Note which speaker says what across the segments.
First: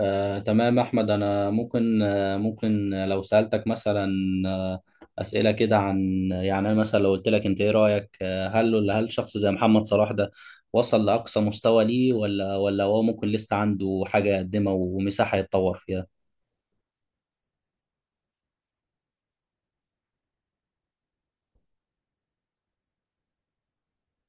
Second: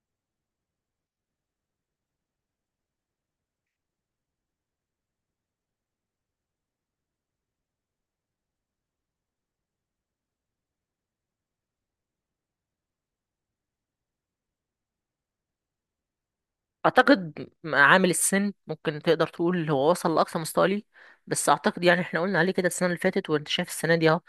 Speaker 1: تمام أحمد، أنا ممكن ممكن لو سألتك مثلا آه، أسئلة كده عن يعني أنا مثلا لو قلت لك أنت إيه رأيك؟ هل شخص زي محمد صلاح ده وصل لأقصى مستوى ليه، ولا هو ممكن لسه عنده حاجة يقدمها ومساحة يتطور فيها؟
Speaker 2: اعتقد عامل السن ممكن تقدر تقول هو وصل لاقصى مستوى ليه. بس اعتقد يعني احنا قلنا عليه كده السنه اللي فاتت، وانت شايف السنه دي اهو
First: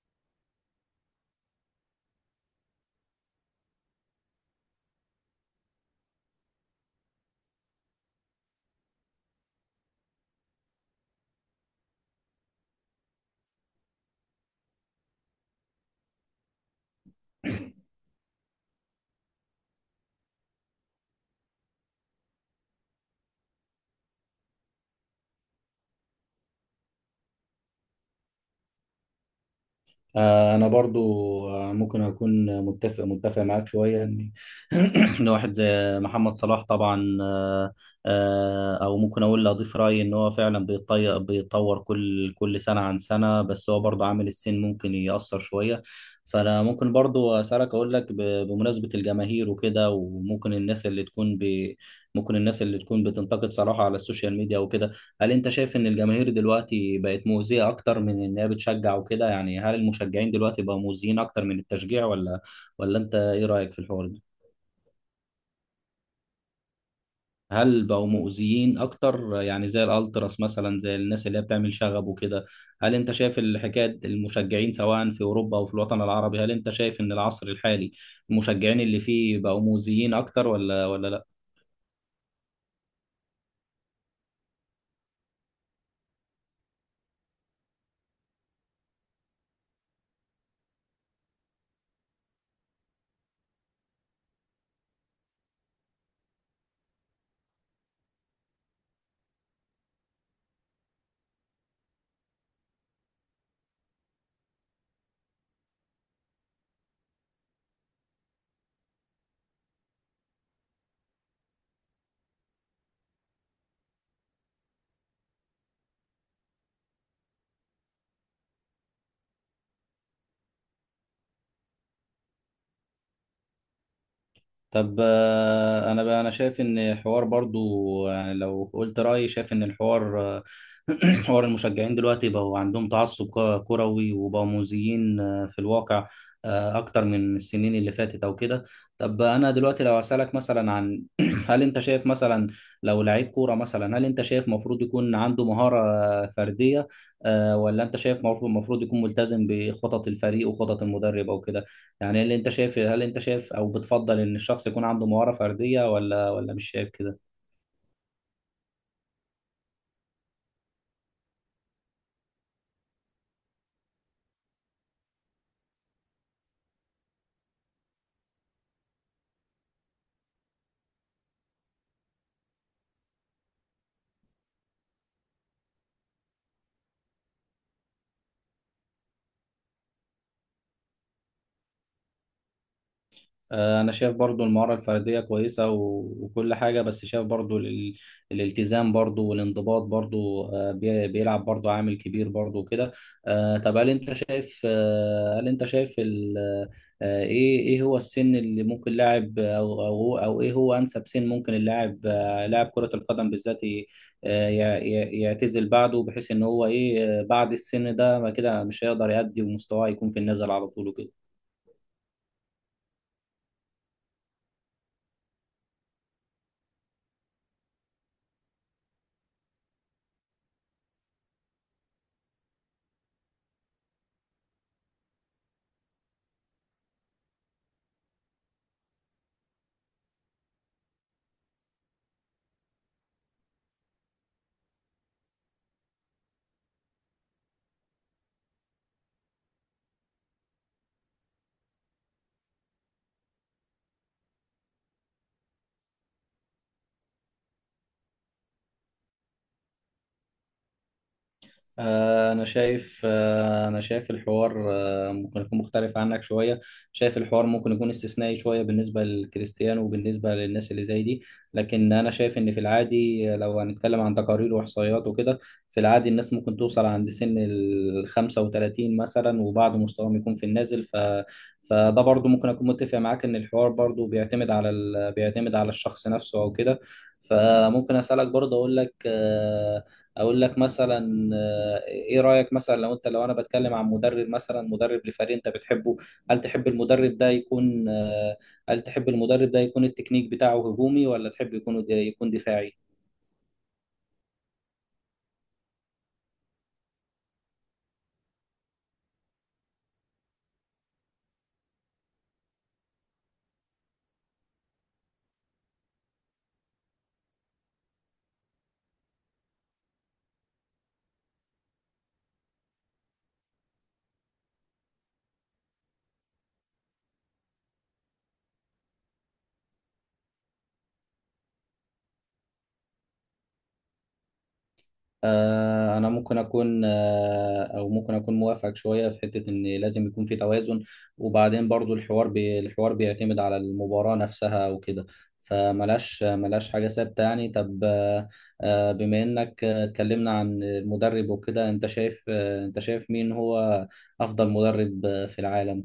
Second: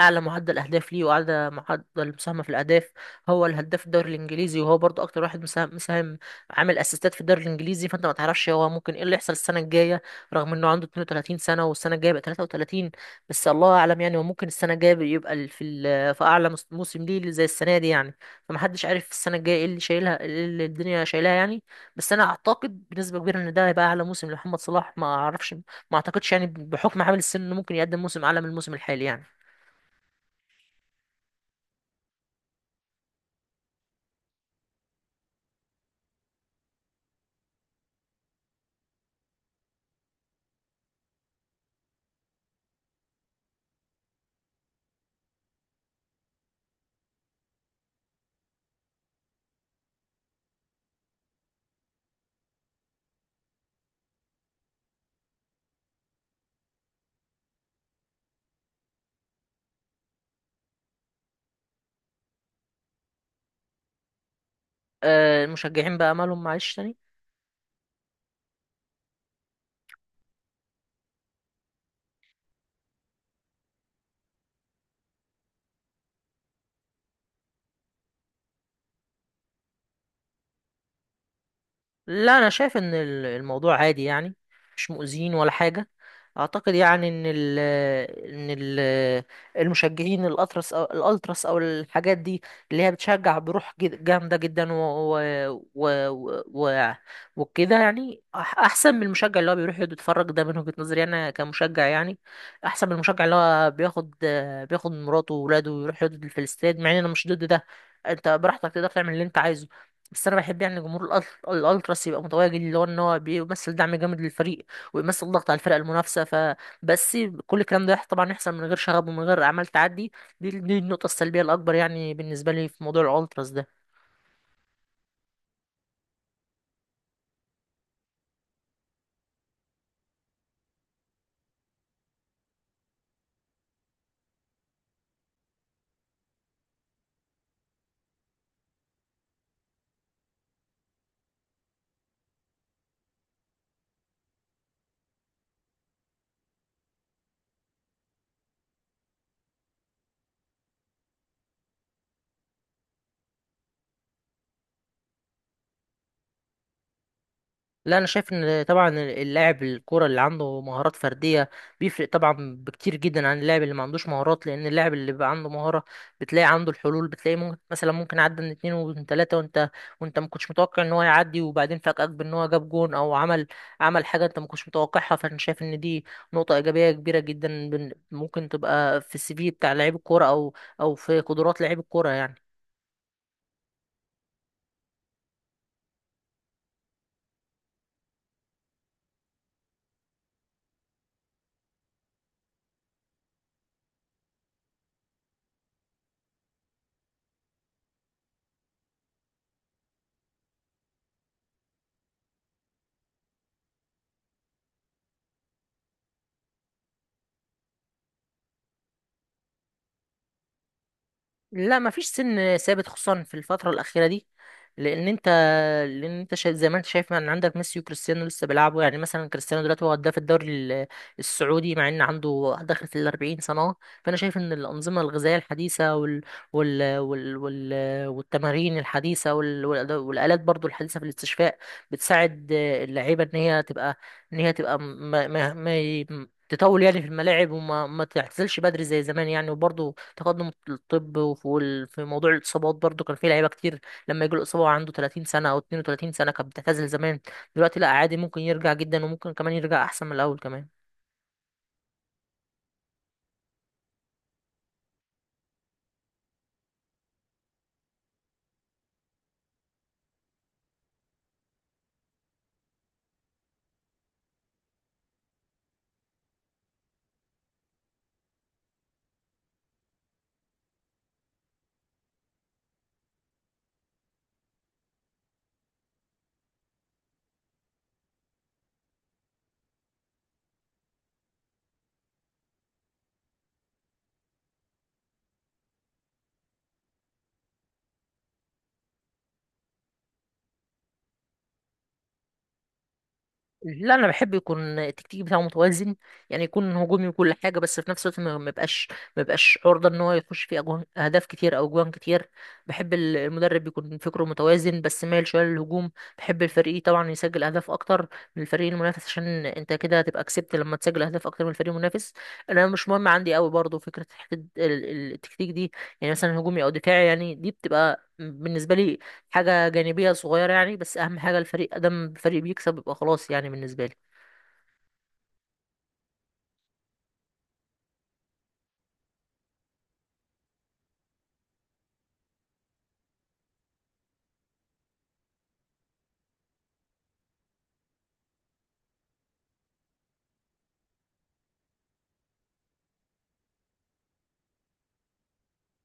Speaker 2: اعلى معدل اهداف ليه واعلى معدل مساهمه في الاهداف. هو الهداف في الدوري الانجليزي، وهو برضو اكتر واحد مساهم عامل اسيستات في الدوري الانجليزي. فانت ما تعرفش هو ممكن ايه اللي يحصل السنه الجايه، رغم انه عنده 32 سنه والسنه الجايه بقى 33. بس الله اعلم يعني، وممكن السنه الجايه يبقى في اعلى موسم ليه زي السنه دي يعني. فمحدش عارف السنه الجايه ايه اللي شايلها، ايه اللي الدنيا شايلها يعني. بس انا اعتقد بنسبه كبيره ان ده هيبقى اعلى موسم لمحمد صلاح. ما اعرفش، ما اعتقدش يعني بحكم عامل السن انه ممكن يقدم موسم اعلى من الموسم الحالي يعني.
Speaker 1: انا برضو ممكن اكون متفق معاك شويه ان ان واحد زي محمد صلاح طبعا او ممكن اقول لأ، اضيف رايي ان هو فعلا بيتطور كل سنه عن سنه، بس هو برضو عامل السن ممكن ياثر شويه. فانا ممكن برضو اسالك، اقول لك بمناسبه الجماهير وكده، وممكن الناس اللي تكون ممكن الناس اللي تكون بتنتقد صلاح على السوشيال ميديا وكده، هل انت شايف ان الجماهير دلوقتي بقت مؤذية اكتر من انها بتشجع وكده؟ يعني هل المشجعين دلوقتي بقوا مؤذيين اكتر من التشجيع، ولا انت ايه رأيك في الحوار ده؟
Speaker 2: المشجعين بقى مالهم معلش تاني؟
Speaker 1: هل بقوا مؤذيين اكتر؟ يعني زي الالتراس مثلا، زي الناس اللي هي بتعمل شغب وكده، هل انت شايف الحكاية المشجعين سواء في اوروبا او في الوطن العربي؟ هل انت شايف ان العصر الحالي المشجعين اللي فيه بقوا مؤذيين اكتر، ولا لا؟
Speaker 2: لا، انا شايف ان الموضوع عادي يعني، مش مؤذيين ولا حاجه. اعتقد يعني ان ال ان ال المشجعين الاطرس او الالتراس او الحاجات دي اللي هي بتشجع بروح جامده جدا و وكده يعني احسن من المشجع اللي هو بيروح يقعد يتفرج ده، من وجهه نظري انا كمشجع يعني، احسن من المشجع اللي هو بياخد مراته وولاده ويروح يقعد في الاستاد، مع ان انا مش ضد ده، انت براحتك تقدر تعمل اللي انت عايزه. بس انا بحب يعني جمهور الالتراس يبقى متواجد، اللي هو ان هو بيمثل دعم جامد للفريق ويمثل ضغط على الفرق المنافسه فبس. كل الكلام ده طبعا يحصل من غير شغب ومن غير اعمال تعدي. دي النقطه السلبيه الاكبر يعني بالنسبه لي في موضوع الالتراس ده.
Speaker 1: طب انا بقى انا شايف ان حوار برضو، يعني لو قلت رايي، شايف ان الحوار حوار المشجعين دلوقتي بقوا عندهم تعصب كروي وبقوا مؤذيين في الواقع اكتر من السنين اللي فاتت او كده. طب انا دلوقتي لو اسالك مثلا عن هل انت شايف مثلا لو لعيب كوره مثلا، هل انت شايف مفروض يكون عنده مهاره فرديه آه،، ولا انت شايف مفروض يكون ملتزم بخطط الفريق وخطط المدرب او كده؟ يعني اللي انت شايف، هل انت شايف او بتفضل ان الشخص يكون عنده مهارة فردية ولا مش شايف كده؟
Speaker 2: لا، انا شايف ان طبعا اللاعب الكوره اللي عنده مهارات فرديه بيفرق طبعا بكتير جدا عن اللاعب اللي ما عندوش مهارات، لان اللاعب اللي بيبقى عنده مهاره بتلاقي عنده الحلول، بتلاقي ممكن مثلا ممكن عدى من اتنين ومن تلاته وانت ما كنتش متوقع ان هو يعدي، وبعدين فاجئك بان هو جاب جون او عمل حاجه انت ما كنتش متوقعها. فانا شايف ان دي نقطه ايجابيه كبيره جدا، ممكن تبقى في السي في بتاع لعيب الكوره، او في قدرات لعيب الكوره يعني.
Speaker 1: انا شايف برضو المهارة الفردية كويسة، وكل حاجة، بس شايف برضو الالتزام برضو والانضباط برضو بيلعب برضو عامل كبير برضو وكده. طب هل انت شايف ايه هو السن اللي ممكن لاعب، او ايه هو انسب سن ممكن اللاعب لاعب كرة القدم بالذات يعتزل بعده، بحيث ان هو ايه بعد السن ده ما كده مش هيقدر يأدي ومستواه يكون في النزل على طول وكده؟
Speaker 2: لا، مفيش سن ثابت خصوصا في الفتره الاخيره دي. لان انت لان انت شايف زي ما انت شايف ان عندك ميسي وكريستيانو لسه بيلعبوا، يعني مثلا كريستيانو دلوقتي هو هداف الدوري السعودي، مع ان عنده داخل في ال 40 سنه أهو. فانا شايف ان الانظمه الغذائيه الحديثه والتمارين الحديثه والالات برضو الحديثه في الاستشفاء بتساعد اللعيبه ان هي تبقى ان هي تبقى ما... ما... ما... ي- تطول يعني في الملاعب، وما ما تعتزلش بدري زي زمان يعني. وبرضه تقدم الطب، في موضوع الاصابات برضه كان في لعيبه كتير لما يجي له اصابه وعنده 30 سنه او 32 سنه كانت بتعتزل زمان. دلوقتي لا، عادي ممكن يرجع جدا، وممكن كمان يرجع احسن من الاول كمان.
Speaker 1: أنا شايف الحوار ممكن يكون مختلف عنك شوية. شايف الحوار ممكن يكون استثنائي شوية بالنسبة للكريستيانو وبالنسبة للناس اللي زي دي، لكن أنا شايف إن في العادي لو هنتكلم عن تقارير وإحصائيات وكده، في العادي الناس ممكن توصل عند سن ال 35 مثلا، وبعض مستواهم يكون في النازل. فده برضو ممكن أكون متفق معاك إن الحوار برضو بيعتمد على بيعتمد على الشخص نفسه أو كده. فممكن أسألك برضو، أقول لك اقول لك مثلا ايه رايك مثلا، لو لو انا بتكلم عن مدرب مثلا، مدرب لفريق انت بتحبه، هل تحب المدرب ده يكون هل تحب المدرب ده يكون التكنيك بتاعه هجومي، ولا تحب يكون دفاعي؟
Speaker 2: لا، انا بحب يكون التكتيك بتاعه متوازن، يعني يكون هجومي وكل حاجه، بس في نفس الوقت ما ما يبقاش ما يبقاش عرضه ان هو يخش فيه أجوان اهداف كتير او اجوان كتير. بحب المدرب يكون فكره متوازن، بس مايل شويه للهجوم. بحب الفريق طبعا يسجل اهداف اكتر من الفريق المنافس، عشان انت كده هتبقى كسبت لما تسجل اهداف اكتر من الفريق المنافس. انا مش مهم عندي قوي برضه فكره حتة التكتيك دي، يعني مثلا هجومي او دفاعي، يعني دي بتبقى بالنسبه لي حاجة جانبية صغيرة يعني. بس أهم حاجة الفريق أدم فريق بيكسب، يبقى خلاص يعني بالنسبة لي.
Speaker 1: أنا ممكن أكون موافقك شوية في حتة إن لازم يكون في توازن، وبعدين برضو الحوار بيعتمد على المباراة نفسها وكده، فملاش حاجة ثابتة يعني. طب بما إنك اتكلمنا عن المدرب وكده، أنت شايف مين هو أفضل مدرب في العالم؟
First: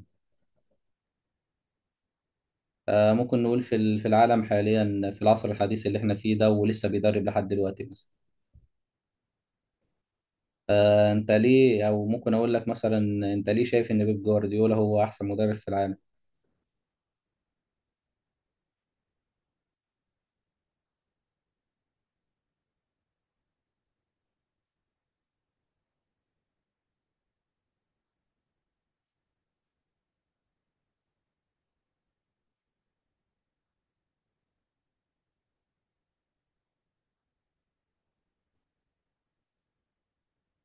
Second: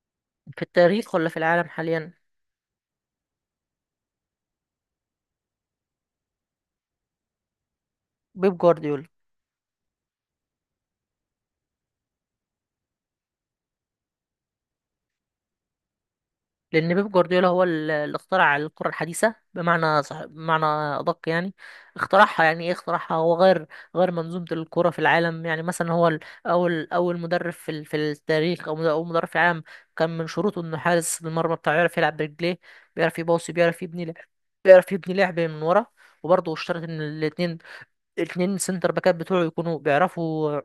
Speaker 2: في التاريخ ولا في العالم حاليا؟
Speaker 1: ممكن نقول في في العالم حاليا، في العصر الحديث اللي إحنا فيه ده ولسه بيدرب لحد دلوقتي مثلا.
Speaker 2: بيب جوارديولا.
Speaker 1: انت ليه، او ممكن اقول لك مثلا، انت ليه شايف ان بيب جوارديولا هو احسن مدرب في العالم؟
Speaker 2: لأن بيب جوارديولا هو اللي اخترع الكرة الحديثة، بمعنى صح، بمعنى أدق يعني. اخترعها يعني إيه؟ اخترعها، هو غير منظومة الكرة في العالم. يعني مثلا هو أول مدرب في في التاريخ، أو أول مدرب في العالم كان من شروطه إنه حارس المرمى بتاعه يعرف يلعب برجليه، بيعرف يباصي، بيعرف يبني لعب من ورا. وبرضه اشترط ان الاتنين سنتر باكات بتوعه يكونوا بيعرفوا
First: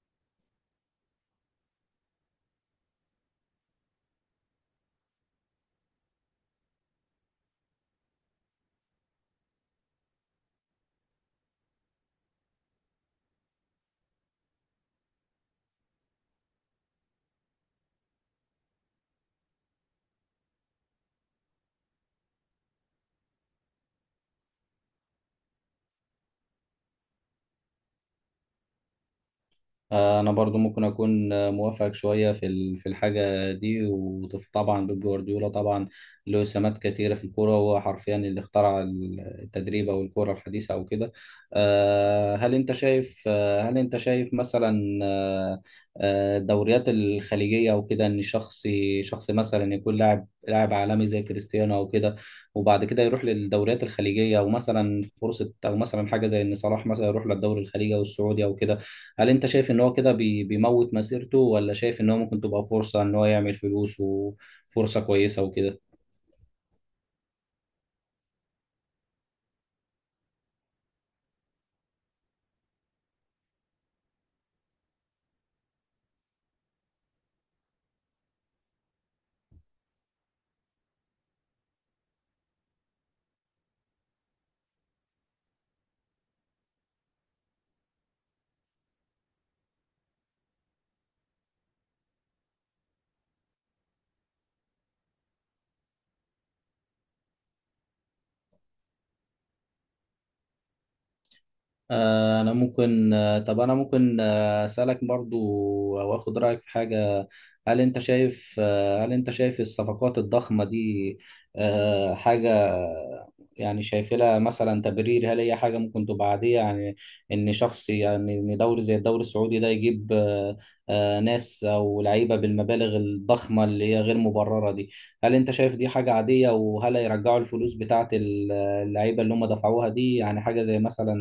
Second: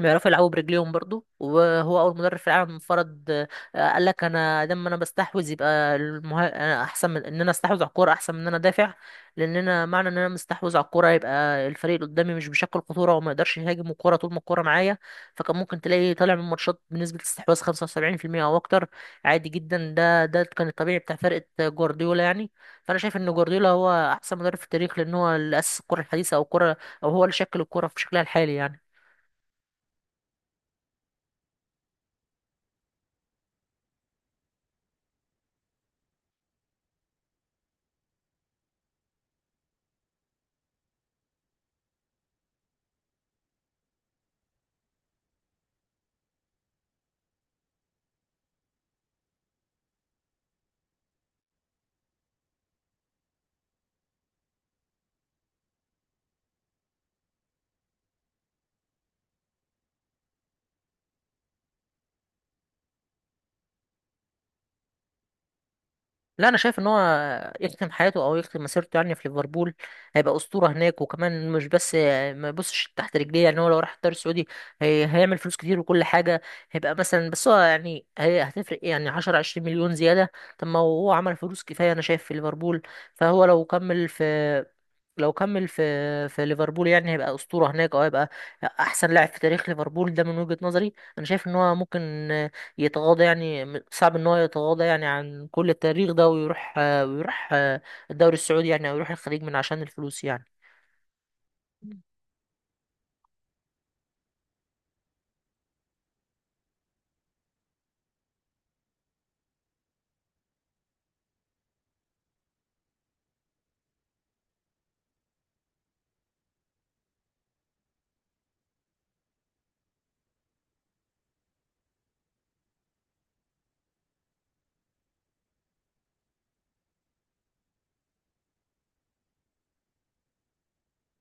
Speaker 2: بيعرفوا يلعبوا برجليهم برضو. وهو اول مدرب في العالم فرض، قال لك انا دام انا بستحوذ يبقى انا احسن من ان انا استحوذ على الكوره احسن من ان انا دافع، لان انا معنى ان انا مستحوذ على الكوره يبقى الفريق اللي قدامي مش بيشكل خطوره وما يقدرش يهاجم الكوره طول ما الكوره معايا. فكان ممكن تلاقي طالع من ماتشات بنسبه استحواذ 75% او اكتر، عادي جدا. ده كان الطبيعي بتاع فرقه جوارديولا يعني. فانا شايف ان جوارديولا هو احسن مدرب في التاريخ، لان هو اللي اسس الكره الحديثه، او الكره، او هو اللي شكل الكره في شكلها الحالي يعني.
Speaker 1: انا برضو ممكن اكون موافقك شويه في في الحاجه دي، وطبعا بيب جوارديولا طبعا له سمات كتيره في الكوره، وهو حرفيا اللي اخترع التدريب او الكوره الحديثه او كده. هل انت شايف مثلا الدوريات الخليجيه او كده، ان شخص، شخص مثلا يكون لاعب عالمي زي كريستيانو او كده، وبعد كده يروح للدوريات الخليجيه، او مثلا فرصه، او مثلا حاجه زي ان صلاح مثلا يروح للدوري الخليجي او السعودي او كده، هل انت شايف ان هو كده بيموت مسيرته، ولا شايف ان هو ممكن تبقى فرصة ان هو يعمل فلوس وفرصة كويسة وكده؟
Speaker 2: لا، انا شايف ان هو يختم حياته او يختم مسيرته يعني في ليفربول. هيبقى اسطوره هناك، وكمان مش بس ما يبصش تحت رجليه، يعني هو لو راح الدوري السعودي هي هيعمل فلوس كتير وكل حاجه، هيبقى مثلا، بس هو يعني هي هتفرق إيه يعني؟ 10 20 مليون زياده؟ طب ما هو عمل فلوس كفايه انا شايف في ليفربول. فهو لو كمل في ليفربول يعني هيبقى اسطوره هناك، او هيبقى احسن لاعب في تاريخ ليفربول. ده من وجهه نظري، انا شايف ان هو ممكن يتغاضى يعني، صعب ان هو يتغاضى يعني عن كل التاريخ ده ويروح ويروح الدوري السعودي يعني، او يروح الخليج من عشان الفلوس يعني.
Speaker 1: آه، انا ممكن آه، طب انا ممكن اسالك برضو او اخد رايك في حاجه. هل انت شايف هل انت شايف الصفقات الضخمه دي حاجه، يعني شايف لها مثلا تبرير؟ هل هي حاجه ممكن تبقى عاديه يعني، ان شخص، يعني ان دوري زي الدوري السعودي ده يجيب ناس او لعيبه بالمبالغ الضخمه اللي هي غير مبرره دي؟ هل انت شايف دي حاجه عاديه، وهل هيرجعوا الفلوس بتاعت اللعيبه اللي هم دفعوها دي؟ يعني حاجه زي مثلا،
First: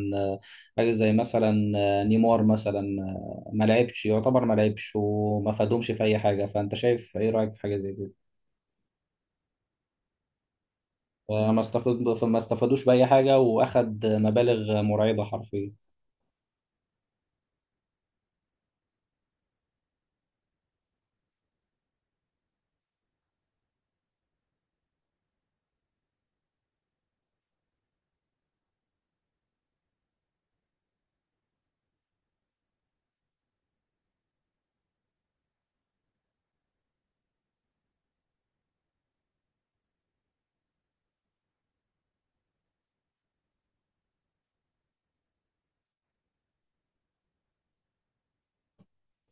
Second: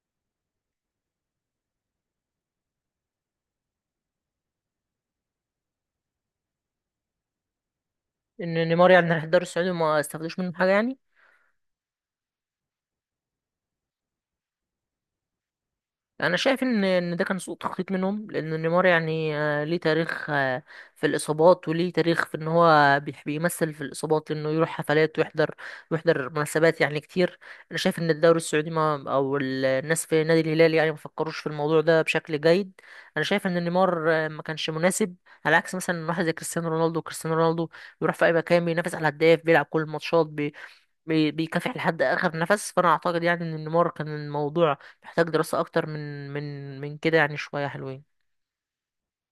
Speaker 1: حاجة زي مثلا نيمار مثلا ما لعبش، يعتبر ما لعبش وما فادهمش في أي حاجة، فأنت شايف إيه رأيك في حاجة زي كده؟
Speaker 2: ان نيمار يعني راح الدوري السعودي وما استفادوش منه حاجه يعني.
Speaker 1: ما استفاد، ما استفادوش بأي حاجة وأخد مبالغ مرعبة حرفيا.
Speaker 2: انا شايف ان ده كان سوء تخطيط منهم، لان نيمار يعني ليه تاريخ، في الاصابات، وليه تاريخ في ان هو بيمثل في الاصابات لانه يروح حفلات ويحضر مناسبات يعني كتير. انا شايف ان الدوري السعودي، ما او الناس في نادي الهلال يعني ما فكروش في الموضوع ده بشكل جيد. انا شايف ان نيمار ما كانش مناسب، على عكس مثلا واحد زي كريستيانو رونالدو. كريستيانو رونالدو بيروح في اي مكان، بينافس على الهداف، بيلعب كل الماتشات، بيكافح لحد اخر نفس. فانا اعتقد يعني ان نيمار كان الموضوع محتاج دراسة اكتر من كده يعني، شوية حلوين.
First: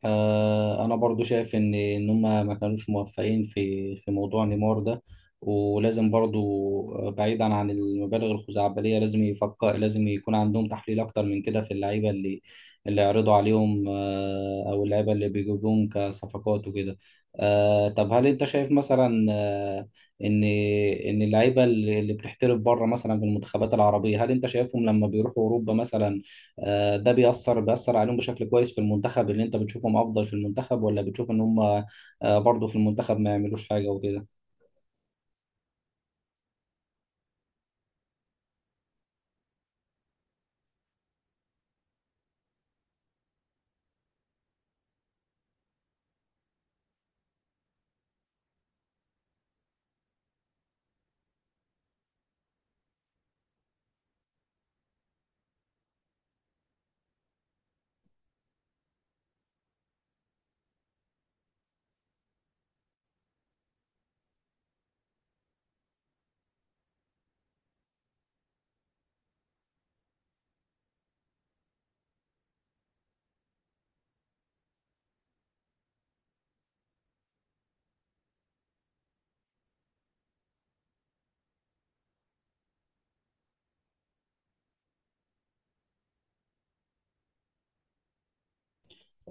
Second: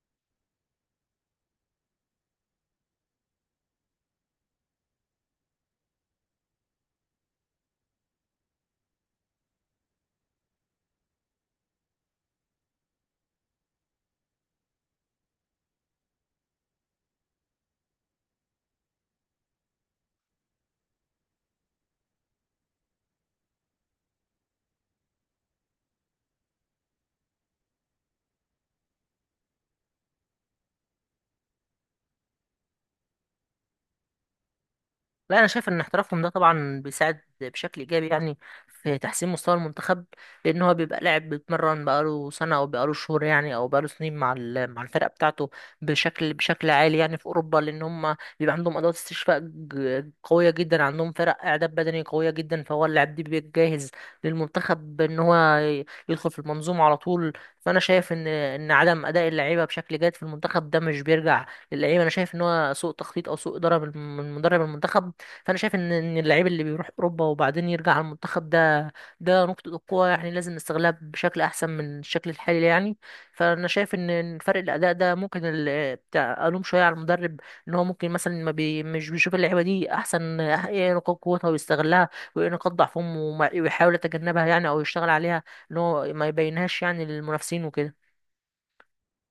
Speaker 1: انا برضو شايف ان ان هم ما كانوش موفقين في موضوع نيمار ده، ولازم برضو بعيدا عن المبالغ الخزعبليه، لازم يفكر، لازم يكون عندهم تحليل اكتر من كده في اللعيبه اللي، اللي يعرضوا عليهم او اللعيبه اللي بيجيبوهم كصفقات وكده. طب هل انت شايف مثلا ان ان اللعيبه اللي، اللي بتحترف بره مثلا في المنتخبات العربيه، هل انت شايفهم لما بيروحوا اوروبا مثلا ده بيأثر عليهم بشكل كويس في المنتخب، اللي انت بتشوفهم افضل في المنتخب، ولا بتشوف ان هم برضو في المنتخب ما يعملوش حاجة وكده؟
Speaker 2: لا، انا شايف ان احترافهم ده طبعا بيساعد بشكل ايجابي يعني في تحسين مستوى المنتخب. لان هو بيبقى لاعب بيتمرن بقاله سنه او بقاله شهور يعني، او بقاله سنين مع مع الفرقه بتاعته بشكل عالي يعني في اوروبا، لان هم بيبقى عندهم ادوات استشفاء قويه جدا، عندهم فرق اعداد بدني قويه جدا، فهو اللاعب ده بيبقى جاهز للمنتخب ان هو يدخل في المنظومه على طول. فانا شايف ان عدم اداء اللعيبه بشكل جيد في المنتخب ده مش بيرجع للعيبه. انا شايف ان هو سوء تخطيط او سوء اداره من مدرب المنتخب. فانا شايف ان اللعيب اللي بيروح اوروبا وبعدين يرجع على المنتخب ده، ده نقطه قوه يعني، لازم نستغلها بشكل احسن من الشكل الحالي يعني. فانا شايف ان فرق الاداء ده ممكن بتاع الوم شويه على المدرب، ان هو ممكن مثلا ما بي مش بيشوف اللعيبه دي احسن، ايه نقاط قوتها ويستغلها، وايه نقاط ضعفهم ويحاول يتجنبها يعني، او يشتغل عليها ان هو ما يبينهاش يعني للمنافسين وكده.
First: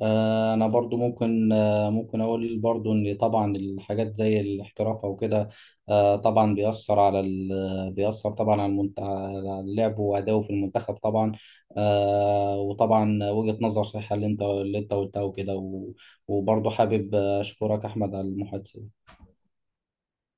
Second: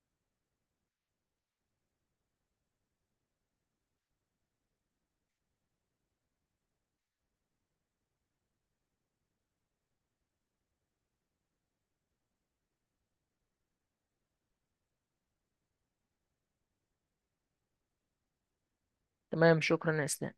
Speaker 1: انا برضو ممكن ممكن اقول برضو ان طبعا الحاجات زي الاحتراف او كده طبعا بيأثر على بيأثر طبعا على, على لعبه وأداؤه في المنتخب طبعا وطبعا وجهة نظر صحيحة اللي انت، اللي انت قلتها وكده و... وبرضو حابب اشكرك احمد على المحادثة.
Speaker 2: تمام، شكرا يا اسلام.